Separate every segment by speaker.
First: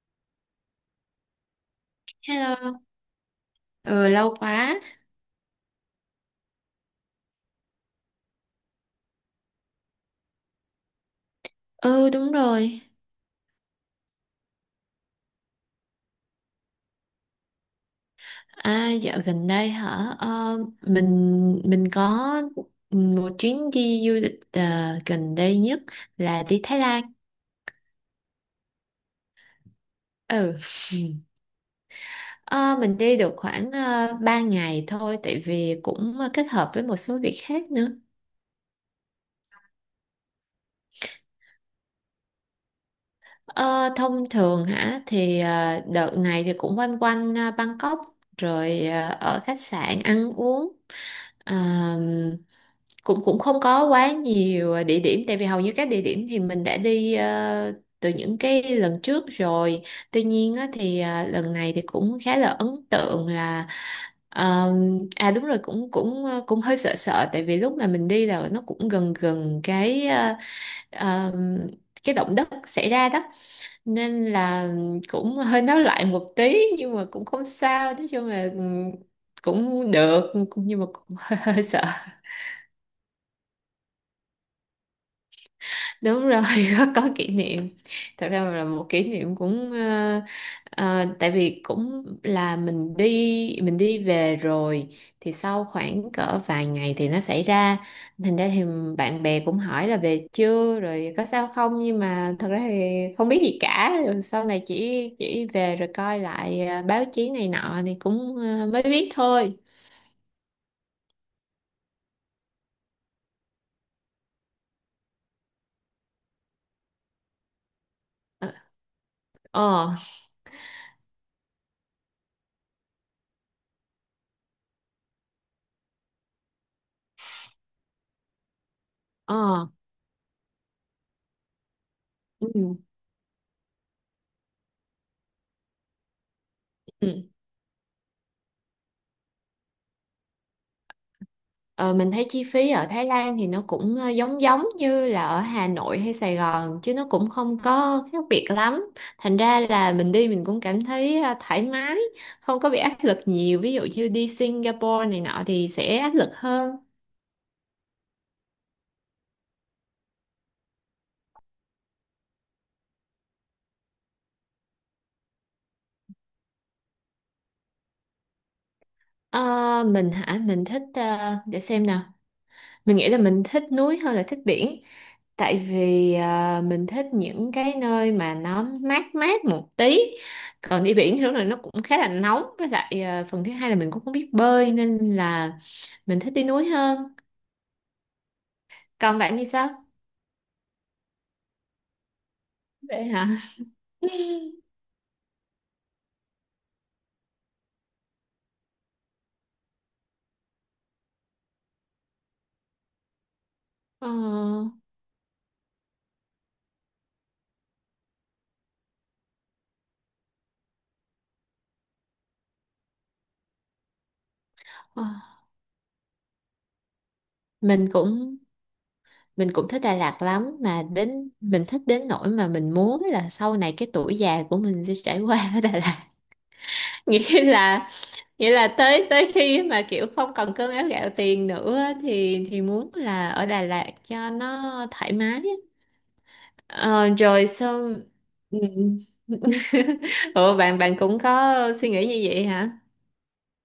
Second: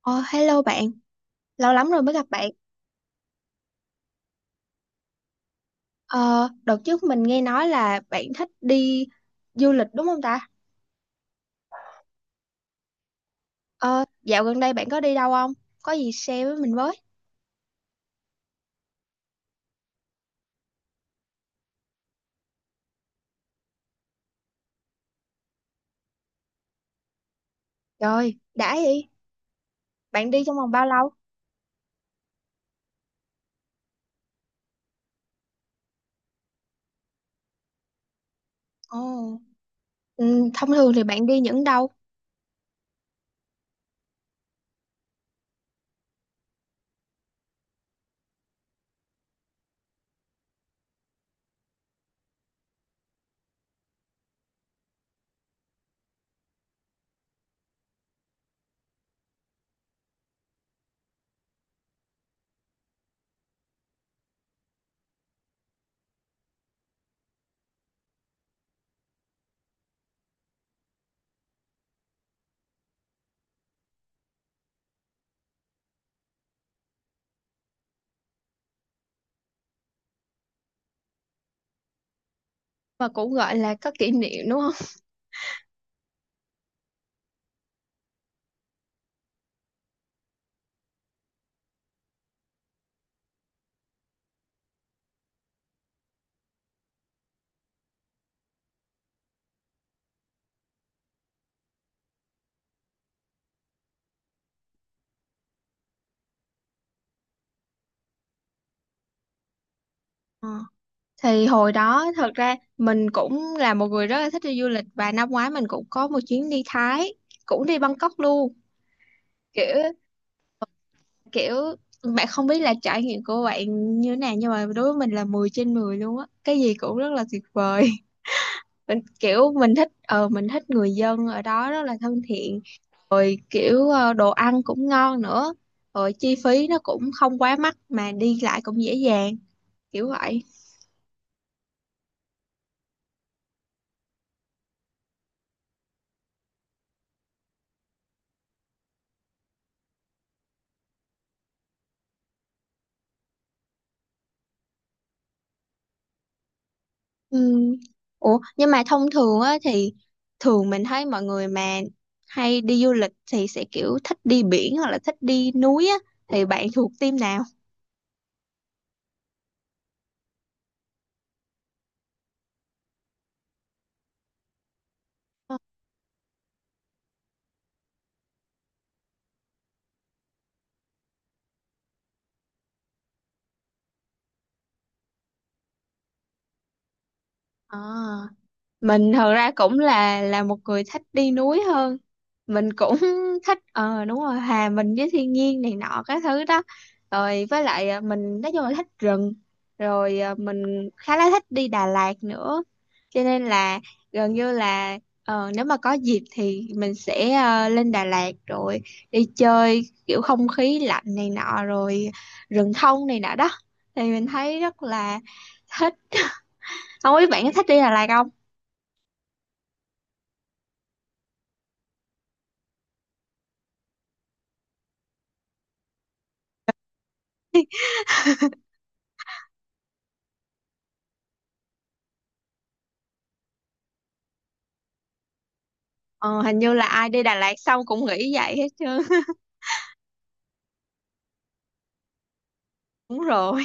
Speaker 1: Ờ, Hello bạn, lâu lắm rồi mới gặp bạn.
Speaker 2: Hello, ừ, lâu quá.
Speaker 1: Ờ, Đợt trước mình nghe nói là bạn thích đi du lịch đúng không ta?
Speaker 2: Ừ đúng rồi.
Speaker 1: Ờ, Dạo gần đây bạn có đi đâu không? Có gì share với mình với.
Speaker 2: À dạo gần đây hả? Ờ, mình có một chuyến đi du lịch gần đây nhất là đi Thái Lan.
Speaker 1: Rồi, đã vậy. Bạn đi trong
Speaker 2: Ừ,
Speaker 1: vòng bao lâu?
Speaker 2: Ờ, mình đi được khoảng 3 ngày thôi tại vì cũng kết hợp với một số việc khác nữa.
Speaker 1: Ồ, ừ, thông thường thì bạn đi những đâu
Speaker 2: Ờ, Thông thường hả thì đợt này thì cũng quanh quanh Bangkok rồi ở khách sạn ăn uống. Ờ, cũng cũng không có quá nhiều địa điểm tại vì hầu như các địa điểm thì mình đã đi từ những cái lần trước rồi. Tuy nhiên á, thì lần này thì cũng khá là ấn tượng là ờ, à đúng rồi, cũng cũng ờ, cũng hơi sợ sợ tại vì lúc mà mình đi là nó cũng gần gần cái ờ, cái động đất xảy ra đó, nên là cũng hơi nói lại một tí nhưng mà cũng không sao, nói chung là cũng được nhưng mà cũng hơi sợ.
Speaker 1: mà cũng gọi là có kỷ niệm đúng không?
Speaker 2: Đúng rồi có kỷ niệm. Thật ra là một kỷ niệm cũng tại vì cũng là mình đi về rồi thì sau khoảng cỡ vài ngày thì nó xảy ra. Thành ra thì bạn bè cũng hỏi là về chưa rồi có sao không, nhưng mà thật ra thì không biết gì cả, rồi sau này chỉ về rồi coi lại báo chí này nọ thì cũng mới biết thôi.
Speaker 1: Ờ. Thì hồi đó thật ra mình cũng là một người rất là thích đi du lịch và năm ngoái mình cũng có một chuyến đi Thái, cũng đi Bangkok luôn.
Speaker 2: ờ
Speaker 1: Kiểu
Speaker 2: ờ
Speaker 1: kiểu bạn không biết là trải nghiệm của bạn như thế nào nhưng mà đối với mình là 10 trên 10 luôn á, cái gì cũng rất là tuyệt vời. Mình kiểu
Speaker 2: ờ,
Speaker 1: mình thích người dân ở đó rất là thân
Speaker 2: ừ.
Speaker 1: thiện, rồi kiểu đồ ăn cũng ngon nữa, rồi chi phí nó cũng
Speaker 2: Ừ.
Speaker 1: không quá mắc mà đi lại cũng dễ dàng, kiểu vậy.
Speaker 2: Ờ, mình thấy chi phí ở Thái Lan thì nó cũng giống giống như là ở Hà Nội hay Sài Gòn chứ nó cũng không có khác biệt lắm. Thành ra là mình đi mình cũng cảm thấy thoải mái, không có bị áp lực nhiều. Ví dụ như đi Singapore này nọ thì sẽ áp lực hơn.
Speaker 1: Ừ. Ủa nhưng mà thông thường á thì thường mình thấy mọi người mà hay đi du lịch thì sẽ kiểu thích đi biển hoặc là thích đi núi á, thì bạn thuộc team nào?
Speaker 2: Ờ, mình hả? Mình thích để xem nào. Mình nghĩ là mình thích núi hơn là thích biển, tại vì à, mình thích những cái nơi mà nó mát mát một tí, còn đi biển thì lúc này nó cũng khá là nóng, với lại à, phần thứ hai là mình cũng không biết bơi, nên là mình thích đi núi hơn.
Speaker 1: À, mình
Speaker 2: Còn
Speaker 1: thật
Speaker 2: bạn thì
Speaker 1: ra
Speaker 2: sao?
Speaker 1: cũng là một người thích đi núi hơn. Mình cũng
Speaker 2: Vậy hả.
Speaker 1: thích ờ đúng rồi, hòa mình với thiên nhiên này nọ các thứ đó, rồi với lại mình nói chung là thích rừng, rồi mình khá là thích đi Đà Lạt nữa, cho nên là
Speaker 2: Ờ,
Speaker 1: gần như là nếu mà có dịp thì mình sẽ lên Đà Lạt rồi đi chơi kiểu không khí lạnh này nọ, rồi rừng thông này nọ đó, thì mình thấy rất
Speaker 2: ờ.
Speaker 1: là thích. Không biết bạn có thích đi
Speaker 2: mình
Speaker 1: Đà Lạt không.
Speaker 2: cũng mình cũng thích Đà Lạt lắm, mà đến mình thích đến nỗi mà mình muốn là sau này cái tuổi già của mình sẽ trải qua ở Đà Lạt. Nghĩa là vậy, là tới tới khi mà kiểu không còn cơm áo gạo tiền nữa á, thì muốn là ở Đà Lạt cho nó thoải mái á.
Speaker 1: Ờ, hình như là ai
Speaker 2: Ờ,
Speaker 1: đi Đà
Speaker 2: rồi
Speaker 1: Lạt xong
Speaker 2: xong.
Speaker 1: cũng nghĩ vậy
Speaker 2: Ừ.
Speaker 1: hết trơn.
Speaker 2: Ủa bạn bạn cũng có suy nghĩ như vậy hả?
Speaker 1: Đúng rồi.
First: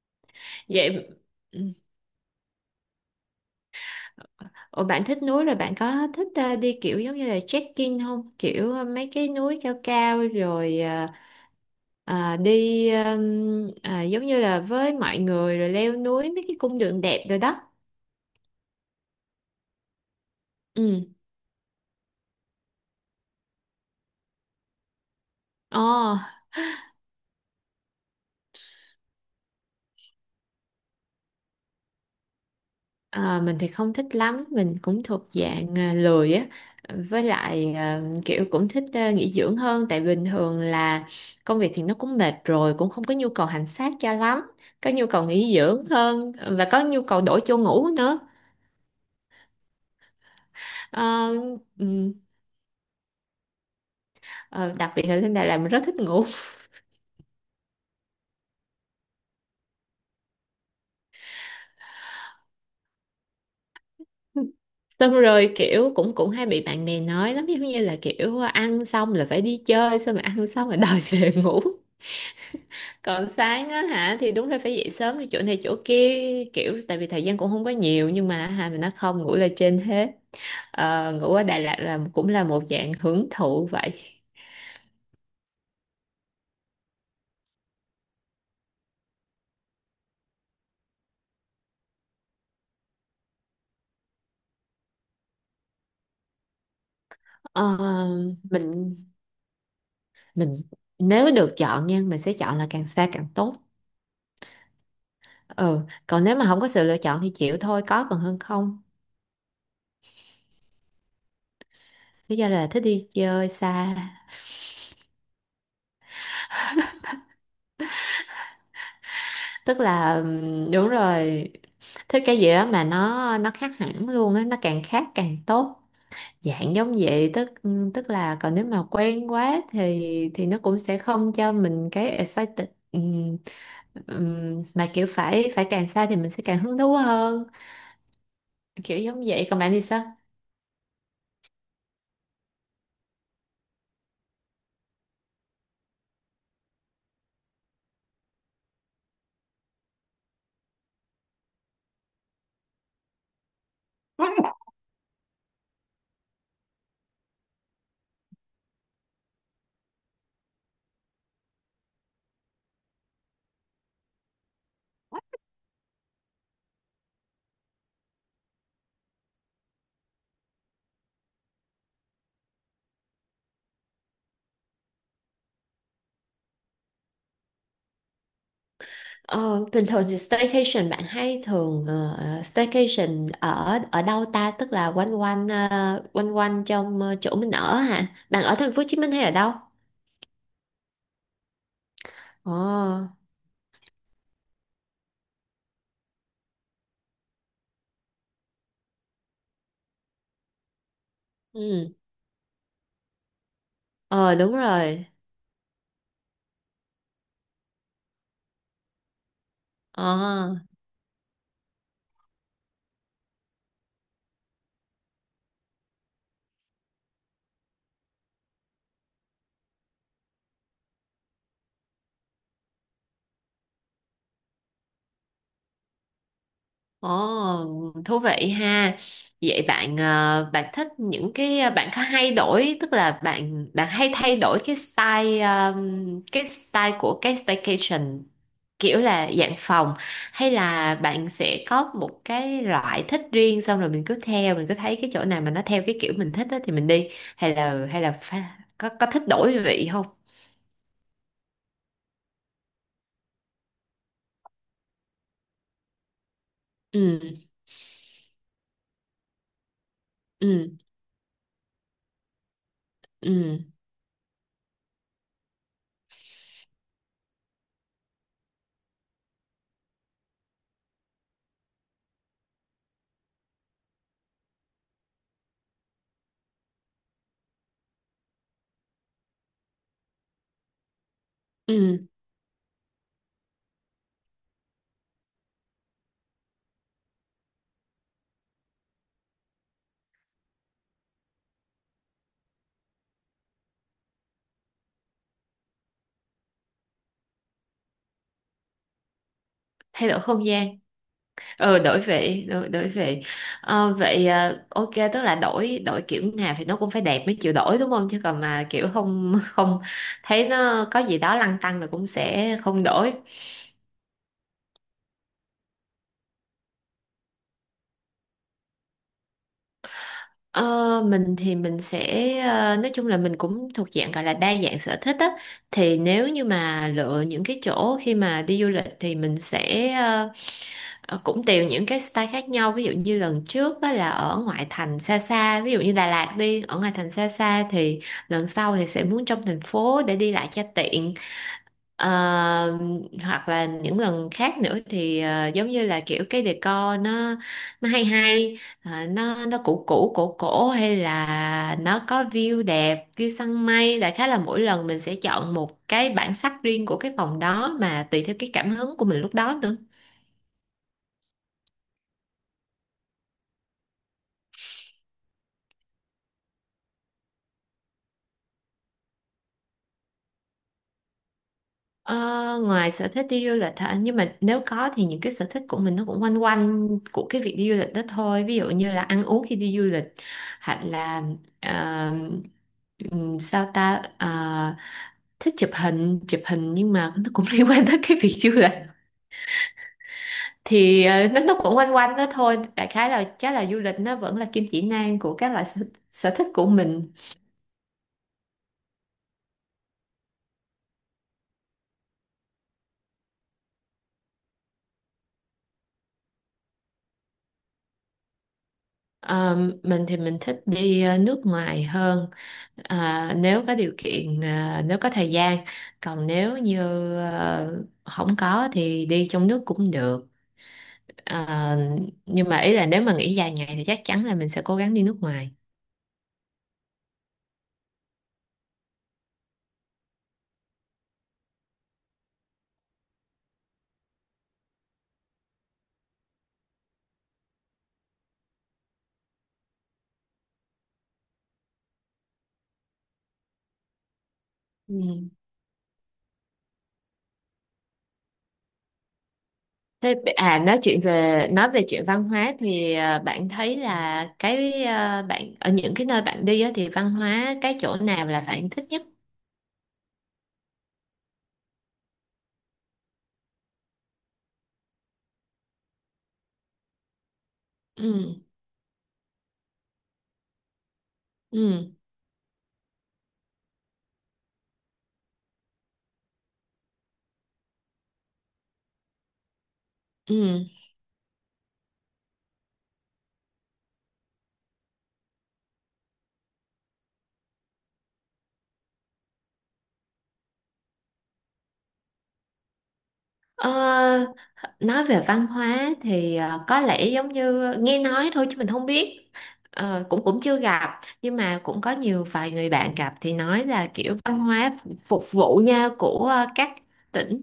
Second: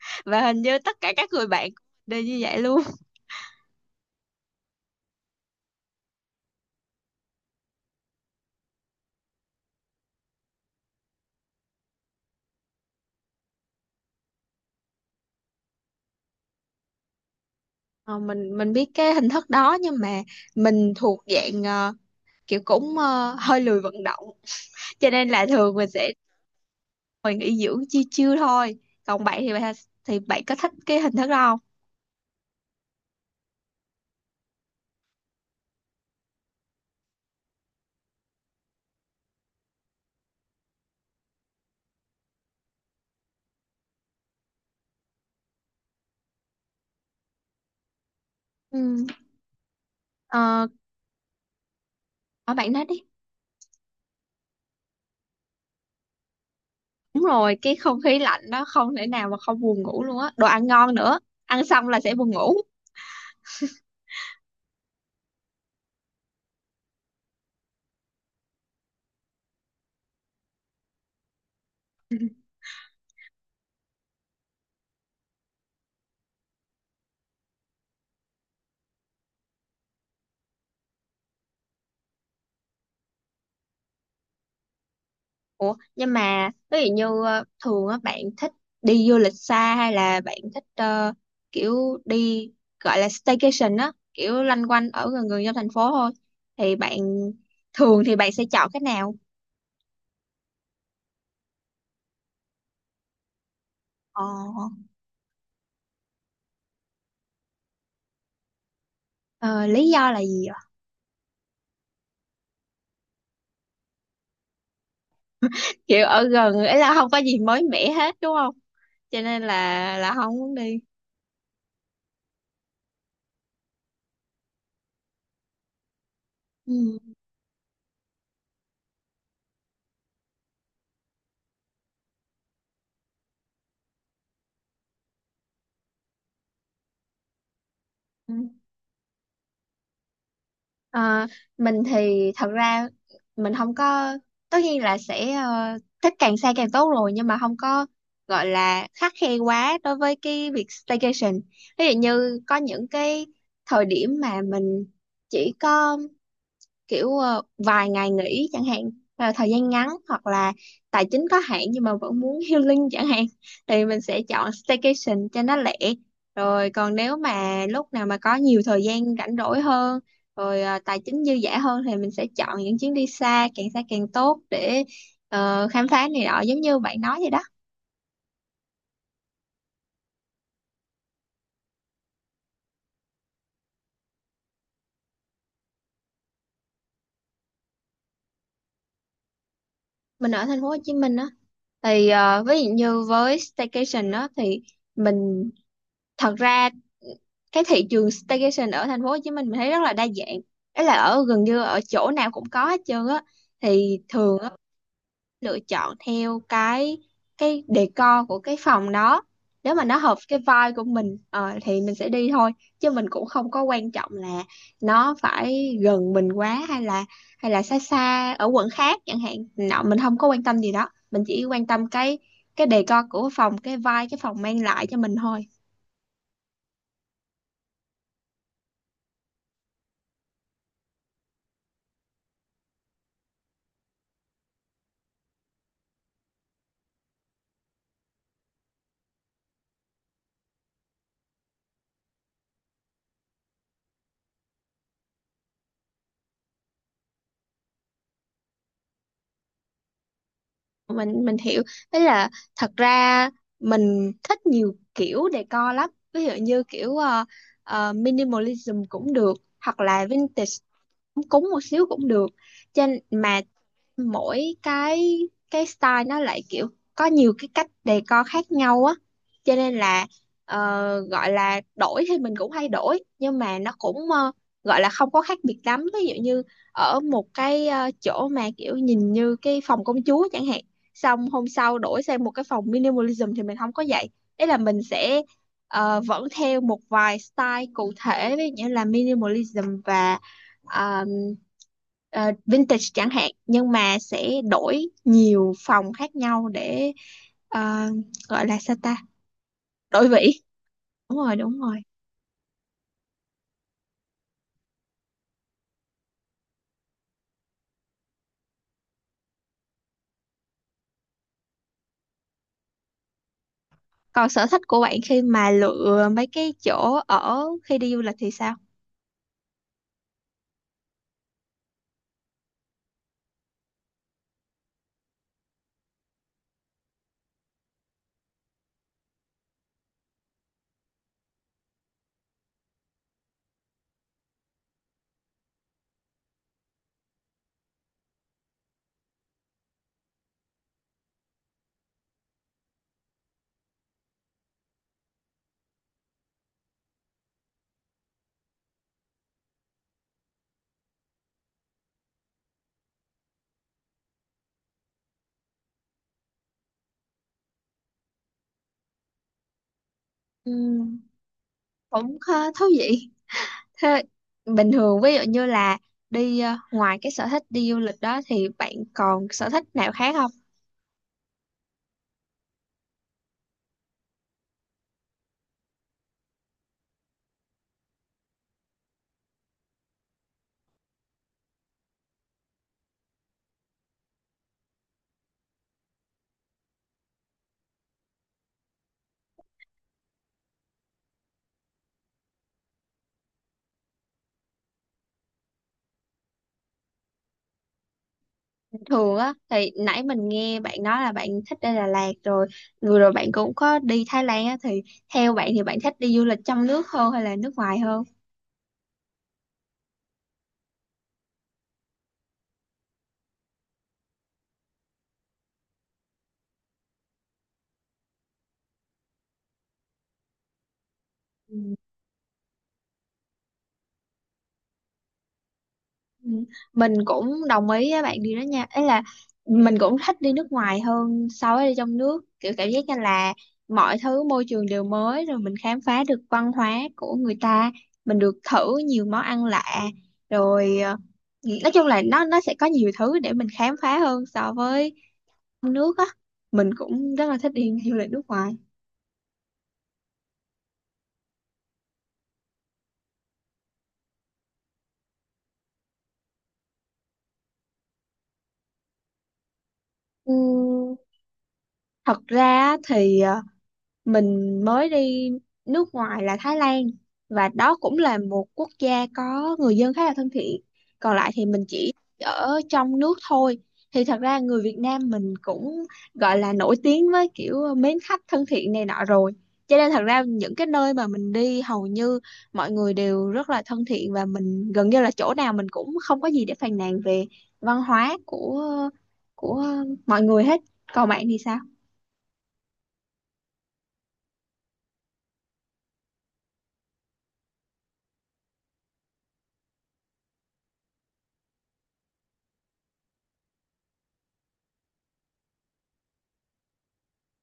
Speaker 1: Và hình như tất
Speaker 2: Vậy.
Speaker 1: cả các người
Speaker 2: Ừ.
Speaker 1: bạn cũng đều như vậy luôn.
Speaker 2: Ủa bạn thích núi rồi bạn có thích đi kiểu giống như là trekking không? Kiểu mấy cái núi cao cao rồi đi giống như là với mọi người rồi leo núi mấy cái cung đường đẹp rồi đó.
Speaker 1: Ờ, mình biết cái hình thức đó nhưng mà mình
Speaker 2: Ừ.
Speaker 1: thuộc dạng kiểu cũng hơi lười vận động. Cho nên là thường mình sẽ
Speaker 2: Ồ.
Speaker 1: ngồi nghỉ dưỡng chiêu chiêu thôi, còn bạn thì bạn có thích cái hình thức đó không.
Speaker 2: À, mình thì không thích lắm, mình cũng thuộc dạng à, lười á, với lại à, kiểu cũng thích à, nghỉ dưỡng hơn, tại bình thường là công việc thì nó cũng mệt rồi, cũng không có nhu cầu hành xác cho lắm, có nhu cầu nghỉ dưỡng hơn và có nhu cầu đổi chỗ ngủ nữa.
Speaker 1: Ừ. Ờ,
Speaker 2: Ờ, ừm,
Speaker 1: ở bạn nói đi.
Speaker 2: ờ, Đặc biệt là lên Đà Lạt mình rất thích ngủ.
Speaker 1: Đúng rồi, cái không khí lạnh đó không thể nào mà không buồn ngủ luôn á, đồ ăn ngon nữa, ăn xong là sẽ buồn ngủ.
Speaker 2: Xong rồi kiểu cũng cũng hay bị bạn bè nói lắm, giống như là kiểu ăn xong là phải đi chơi, xong rồi ăn xong rồi đòi về ngủ. Còn sáng á hả thì đúng là phải dậy sớm đi chỗ này chỗ kia, kiểu tại vì thời gian cũng không có nhiều, nhưng mà hà mình nó không, ngủ là trên hết. Ờ, ngủ ở Đà Lạt là cũng là một dạng hưởng thụ vậy.
Speaker 1: Ủa, nhưng mà ví dụ như thường á bạn thích đi du lịch xa hay là bạn thích kiểu đi gọi là staycation á, kiểu loanh quanh ở gần gần trong thành phố thôi, thì bạn
Speaker 2: Ờ,
Speaker 1: thường thì bạn sẽ chọn cái
Speaker 2: mình
Speaker 1: nào?
Speaker 2: mình nếu được chọn nha mình sẽ chọn là càng xa càng tốt.
Speaker 1: Ờ,
Speaker 2: Ừ, còn nếu mà không có sự lựa chọn thì chịu thôi, có còn hơn không.
Speaker 1: ờ, lý do là gì ạ?
Speaker 2: Lý do là thích đi chơi xa.
Speaker 1: Kiểu ở gần ấy là không có gì mới mẻ hết đúng không? Cho nên
Speaker 2: Tức
Speaker 1: là
Speaker 2: là
Speaker 1: không muốn đi.
Speaker 2: đúng rồi, thích cái gì đó mà nó khác hẳn luôn á, nó càng khác càng tốt, dạng giống vậy. Tức tức là còn nếu mà quen quá thì nó cũng sẽ không cho mình cái excited. Mà kiểu phải phải càng xa thì mình sẽ càng hứng thú hơn,
Speaker 1: Ừ.
Speaker 2: kiểu giống vậy. Còn bạn thì sao?
Speaker 1: Ờ, mình thì thật ra mình không có, tất nhiên là sẽ thích càng xa càng tốt rồi nhưng mà không có gọi là khắt khe quá đối với cái việc staycation. Ví dụ như có những cái thời điểm mà mình chỉ có kiểu vài ngày nghỉ chẳng hạn, là thời gian ngắn hoặc là tài chính có hạn nhưng mà vẫn muốn healing chẳng hạn, thì mình sẽ chọn staycation cho nó lẻ, rồi còn nếu mà lúc nào mà có nhiều thời gian rảnh rỗi hơn rồi tài chính dư dả hơn thì mình sẽ chọn những chuyến đi xa càng tốt để khám phá này nọ giống như bạn nói vậy đó.
Speaker 2: Ờ, bình thường thì staycation bạn hay thường staycation ở ở đâu ta, tức là quanh quanh quanh quanh trong chỗ mình ở hả, bạn ở thành phố Hồ Chí Minh hay ở đâu?
Speaker 1: Mình ở thành phố Hồ Chí Minh á, thì
Speaker 2: Ờ,
Speaker 1: ví dụ như với staycation á thì mình thật ra cái thị trường staycation ở thành phố Hồ Chí Minh mình thấy rất là đa dạng, ấy là ở gần như ở
Speaker 2: ừ,
Speaker 1: chỗ nào cũng có hết trơn á, thì
Speaker 2: ờ
Speaker 1: thường á,
Speaker 2: đúng rồi.
Speaker 1: lựa chọn theo cái decor của cái phòng đó, nếu mà nó hợp cái
Speaker 2: Ờ.
Speaker 1: vibe của mình thì mình sẽ đi thôi, chứ mình cũng không có quan trọng là nó phải gần mình quá hay là xa xa ở quận khác chẳng hạn nọ, mình không có quan tâm gì đó, mình chỉ quan tâm cái decor của phòng, cái vibe cái phòng mang lại cho mình thôi.
Speaker 2: Ồ, thú vị ha. Vậy bạn bạn thích những cái bạn có hay đổi, tức là bạn bạn hay thay đổi cái style cái style của cái staycation, kiểu là dạng phòng, hay là bạn sẽ có một cái loại thích riêng xong rồi mình cứ theo, mình cứ thấy cái chỗ nào mà nó theo cái kiểu mình thích đó thì mình đi, hay là có thích đổi vị không?
Speaker 1: Mình hiểu, đấy là thật ra mình thích nhiều kiểu decor lắm, ví dụ như kiểu
Speaker 2: Ừ
Speaker 1: minimalism cũng được, hoặc là vintage
Speaker 2: ừ
Speaker 1: cũng một xíu cũng được trên mà,
Speaker 2: ừ
Speaker 1: mỗi cái style nó lại kiểu có nhiều cái cách decor khác nhau á, cho nên là gọi là đổi thì mình cũng hay đổi nhưng mà nó cũng gọi là không có khác biệt lắm, ví dụ như ở một cái chỗ mà kiểu nhìn như cái phòng công chúa chẳng hạn, xong hôm sau đổi
Speaker 2: ừ
Speaker 1: sang một cái phòng minimalism thì mình không có vậy, đấy là mình sẽ vẫn theo một vài style cụ thể ví dụ như là minimalism và ờ, vintage chẳng hạn, nhưng mà sẽ đổi nhiều phòng khác nhau để ờ, gọi là sao ta, đổi
Speaker 2: Thay đổi
Speaker 1: vị.
Speaker 2: không gian.
Speaker 1: Đúng rồi, đúng rồi.
Speaker 2: Ừ, đổi vị, đổi vị. Ờ, vậy à, ok, tức là đổi, đổi kiểu nào thì nó cũng phải đẹp mới chịu đổi đúng không, chứ còn mà kiểu không không thấy nó có gì đó lăn tăn là cũng sẽ không đổi.
Speaker 1: Còn sở thích của bạn khi mà lựa mấy cái chỗ ở khi đi du lịch thì sao.
Speaker 2: Ờ, mình thì mình sẽ nói chung là mình cũng thuộc dạng gọi là đa dạng sở thích á, thì nếu như mà lựa những cái chỗ khi mà đi du lịch thì mình sẽ cũng tùy những cái style khác nhau. Ví dụ như lần trước á là ở ngoại thành xa xa, ví dụ như Đà Lạt đi ở ngoại thành xa xa, thì lần sau thì sẽ muốn trong thành phố để đi lại cho tiện. Ờ, Hoặc là những lần khác nữa thì giống như là kiểu cái decor nó hay hay, nó cũ cũ cổ cổ, hay là nó có view đẹp, view săn mây. Đại khái là mỗi lần mình sẽ chọn một cái bản sắc riêng của cái phòng đó, mà tùy theo cái cảm hứng của mình lúc đó nữa.
Speaker 1: Ừm, cũng khá thú vị. Thế bình thường ví dụ như là đi ngoài cái sở thích đi du lịch đó thì bạn còn sở thích nào khác không.
Speaker 2: Ờ, ngoài sở thích đi du lịch hả? Nhưng mà nếu có thì những cái sở thích của mình nó cũng quanh quanh của cái việc đi du lịch đó thôi. Ví dụ như là ăn uống khi đi du lịch, hoặc là ờ, sao ta. Ờ, thích chụp hình nhưng mà nó cũng liên quan tới cái việc du lịch. Thì nó cũng quanh quanh đó thôi. Đại khái là chắc là du lịch nó vẫn là kim chỉ nam của các loại sở thích của mình.
Speaker 1: Thường á thì nãy mình nghe bạn nói là bạn thích đi Đà Lạt rồi, vừa rồi bạn cũng có đi Thái Lan á, thì theo bạn thì bạn thích đi du lịch trong nước hơn hay là nước ngoài hơn.
Speaker 2: Ờ, mình thì mình thích đi nước ngoài hơn. Ờ, nếu có điều kiện, nếu có thời gian. Còn nếu như không có thì đi trong nước cũng được. Ờ, nhưng mà ý là nếu mà nghỉ dài ngày thì chắc chắn là mình sẽ cố gắng đi nước ngoài.
Speaker 1: Ừ, mình cũng đồng ý với bạn điều đó nha, ấy là mình cũng thích đi nước ngoài hơn so với đi trong nước, kiểu cảm giác như là mọi thứ môi trường đều mới, rồi mình khám phá được văn hóa của người ta, mình được thử nhiều món ăn lạ, rồi nói chung là nó sẽ có nhiều thứ để mình khám phá hơn so với
Speaker 2: Ừ.
Speaker 1: trong nước á. Mình cũng rất là thích đi du lịch nước ngoài.
Speaker 2: Thế nói chuyện về, nói về chuyện văn hóa thì bạn thấy là cái bạn ở những cái nơi bạn đi á, thì văn hóa cái chỗ nào là bạn thích nhất?
Speaker 1: Ừm, thật ra thì mình mới đi nước ngoài là Thái Lan, và đó cũng
Speaker 2: ừ
Speaker 1: là một quốc gia có người dân khá là thân thiện, còn lại thì mình
Speaker 2: ừ
Speaker 1: chỉ ở trong nước thôi, thì thật ra người Việt Nam mình cũng gọi là nổi tiếng với kiểu mến khách thân thiện này nọ rồi, cho nên thật ra
Speaker 2: ừ
Speaker 1: những cái nơi mà mình đi hầu như mọi người đều rất là thân thiện và mình gần như là chỗ nào mình cũng không có gì để phàn nàn về văn hóa của mọi người hết. Còn bạn thì sao.
Speaker 2: Ờ, nói về văn hóa thì có lẽ giống như nghe nói thôi chứ mình không biết. Ờ, cũng cũng chưa gặp, nhưng mà cũng có nhiều vài người bạn gặp thì nói là kiểu văn hóa phục vụ nhau của các tỉnh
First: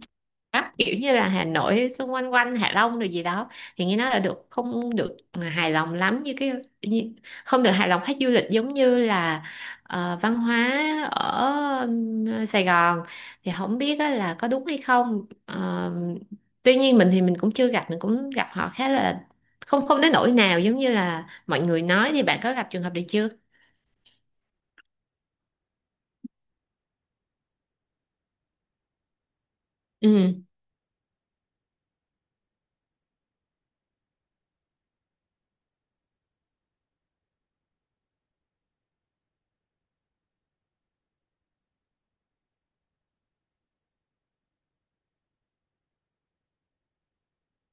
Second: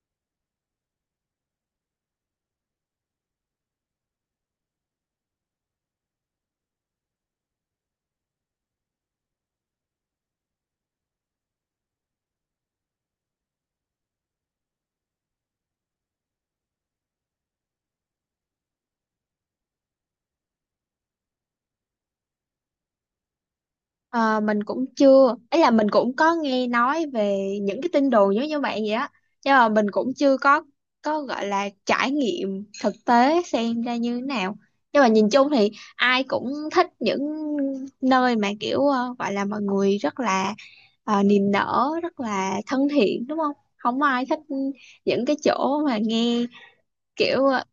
Speaker 2: Bắc, kiểu như là Hà Nội xung quanh quanh Hạ Long rồi gì đó, thì nghe nói là được, không được hài lòng lắm, như cái như, không được hài lòng khách du lịch, giống như là văn hóa ở Sài Gòn, thì không biết á là có đúng hay không. Ờ, tuy nhiên mình thì mình cũng chưa gặp, mình cũng gặp họ khá là không không đến nỗi nào giống như là mọi người nói. Thì bạn có gặp trường hợp này chưa?
Speaker 1: Ờ, mình cũng chưa, ấy là mình cũng có nghe nói về những cái tin đồn giống như bạn vậy á, nhưng mà mình cũng chưa
Speaker 2: Ừ
Speaker 1: có có gọi là trải nghiệm thực tế xem ra như thế nào, nhưng mà nhìn chung thì ai cũng thích những nơi mà kiểu gọi là mọi người rất là niềm nở rất là thân thiện đúng không, không ai thích những cái chỗ mà nghe kiểu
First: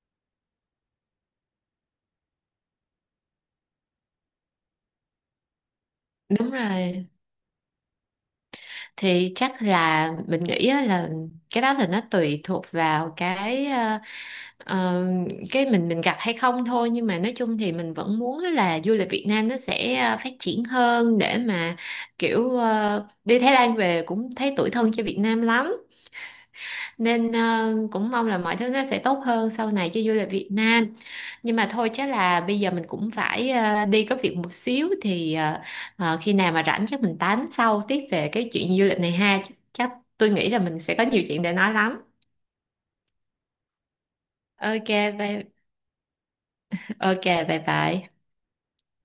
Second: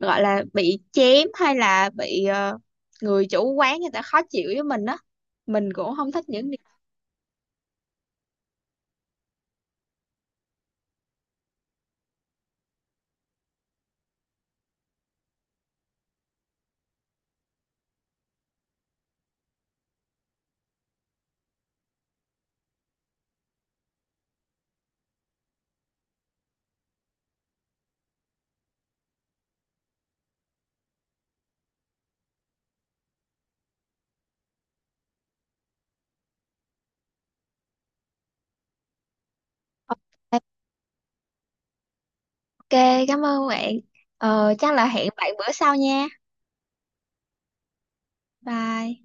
Speaker 1: gọi là bị chém hay là bị người chủ quán người ta khó chịu với mình á, mình cũng không thích những.
Speaker 2: đúng rồi. Thì chắc là mình nghĩ á là cái đó là nó tùy thuộc vào cái, Ờ, cái mình gặp hay không thôi, nhưng mà nói chung thì mình vẫn muốn á là du lịch Việt Nam nó sẽ phát triển hơn, để mà kiểu đi Thái Lan về cũng thấy tủi thân cho Việt Nam lắm, nên cũng mong là mọi thứ nó sẽ tốt hơn sau này cho du lịch Việt Nam. Nhưng mà thôi, chắc là bây giờ mình cũng phải đi có việc một xíu, thì khi nào mà rảnh chắc mình tám sau tiếp về cái chuyện du lịch này ha. Chắc tôi
Speaker 1: Ok,
Speaker 2: nghĩ là mình sẽ có nhiều chuyện để nói lắm.
Speaker 1: cảm ơn bạn. Ờ, chắc là
Speaker 2: Ok.
Speaker 1: hẹn bạn bữa
Speaker 2: Bye.
Speaker 1: sau nha.
Speaker 2: Ok. Bye bye.
Speaker 1: Bye.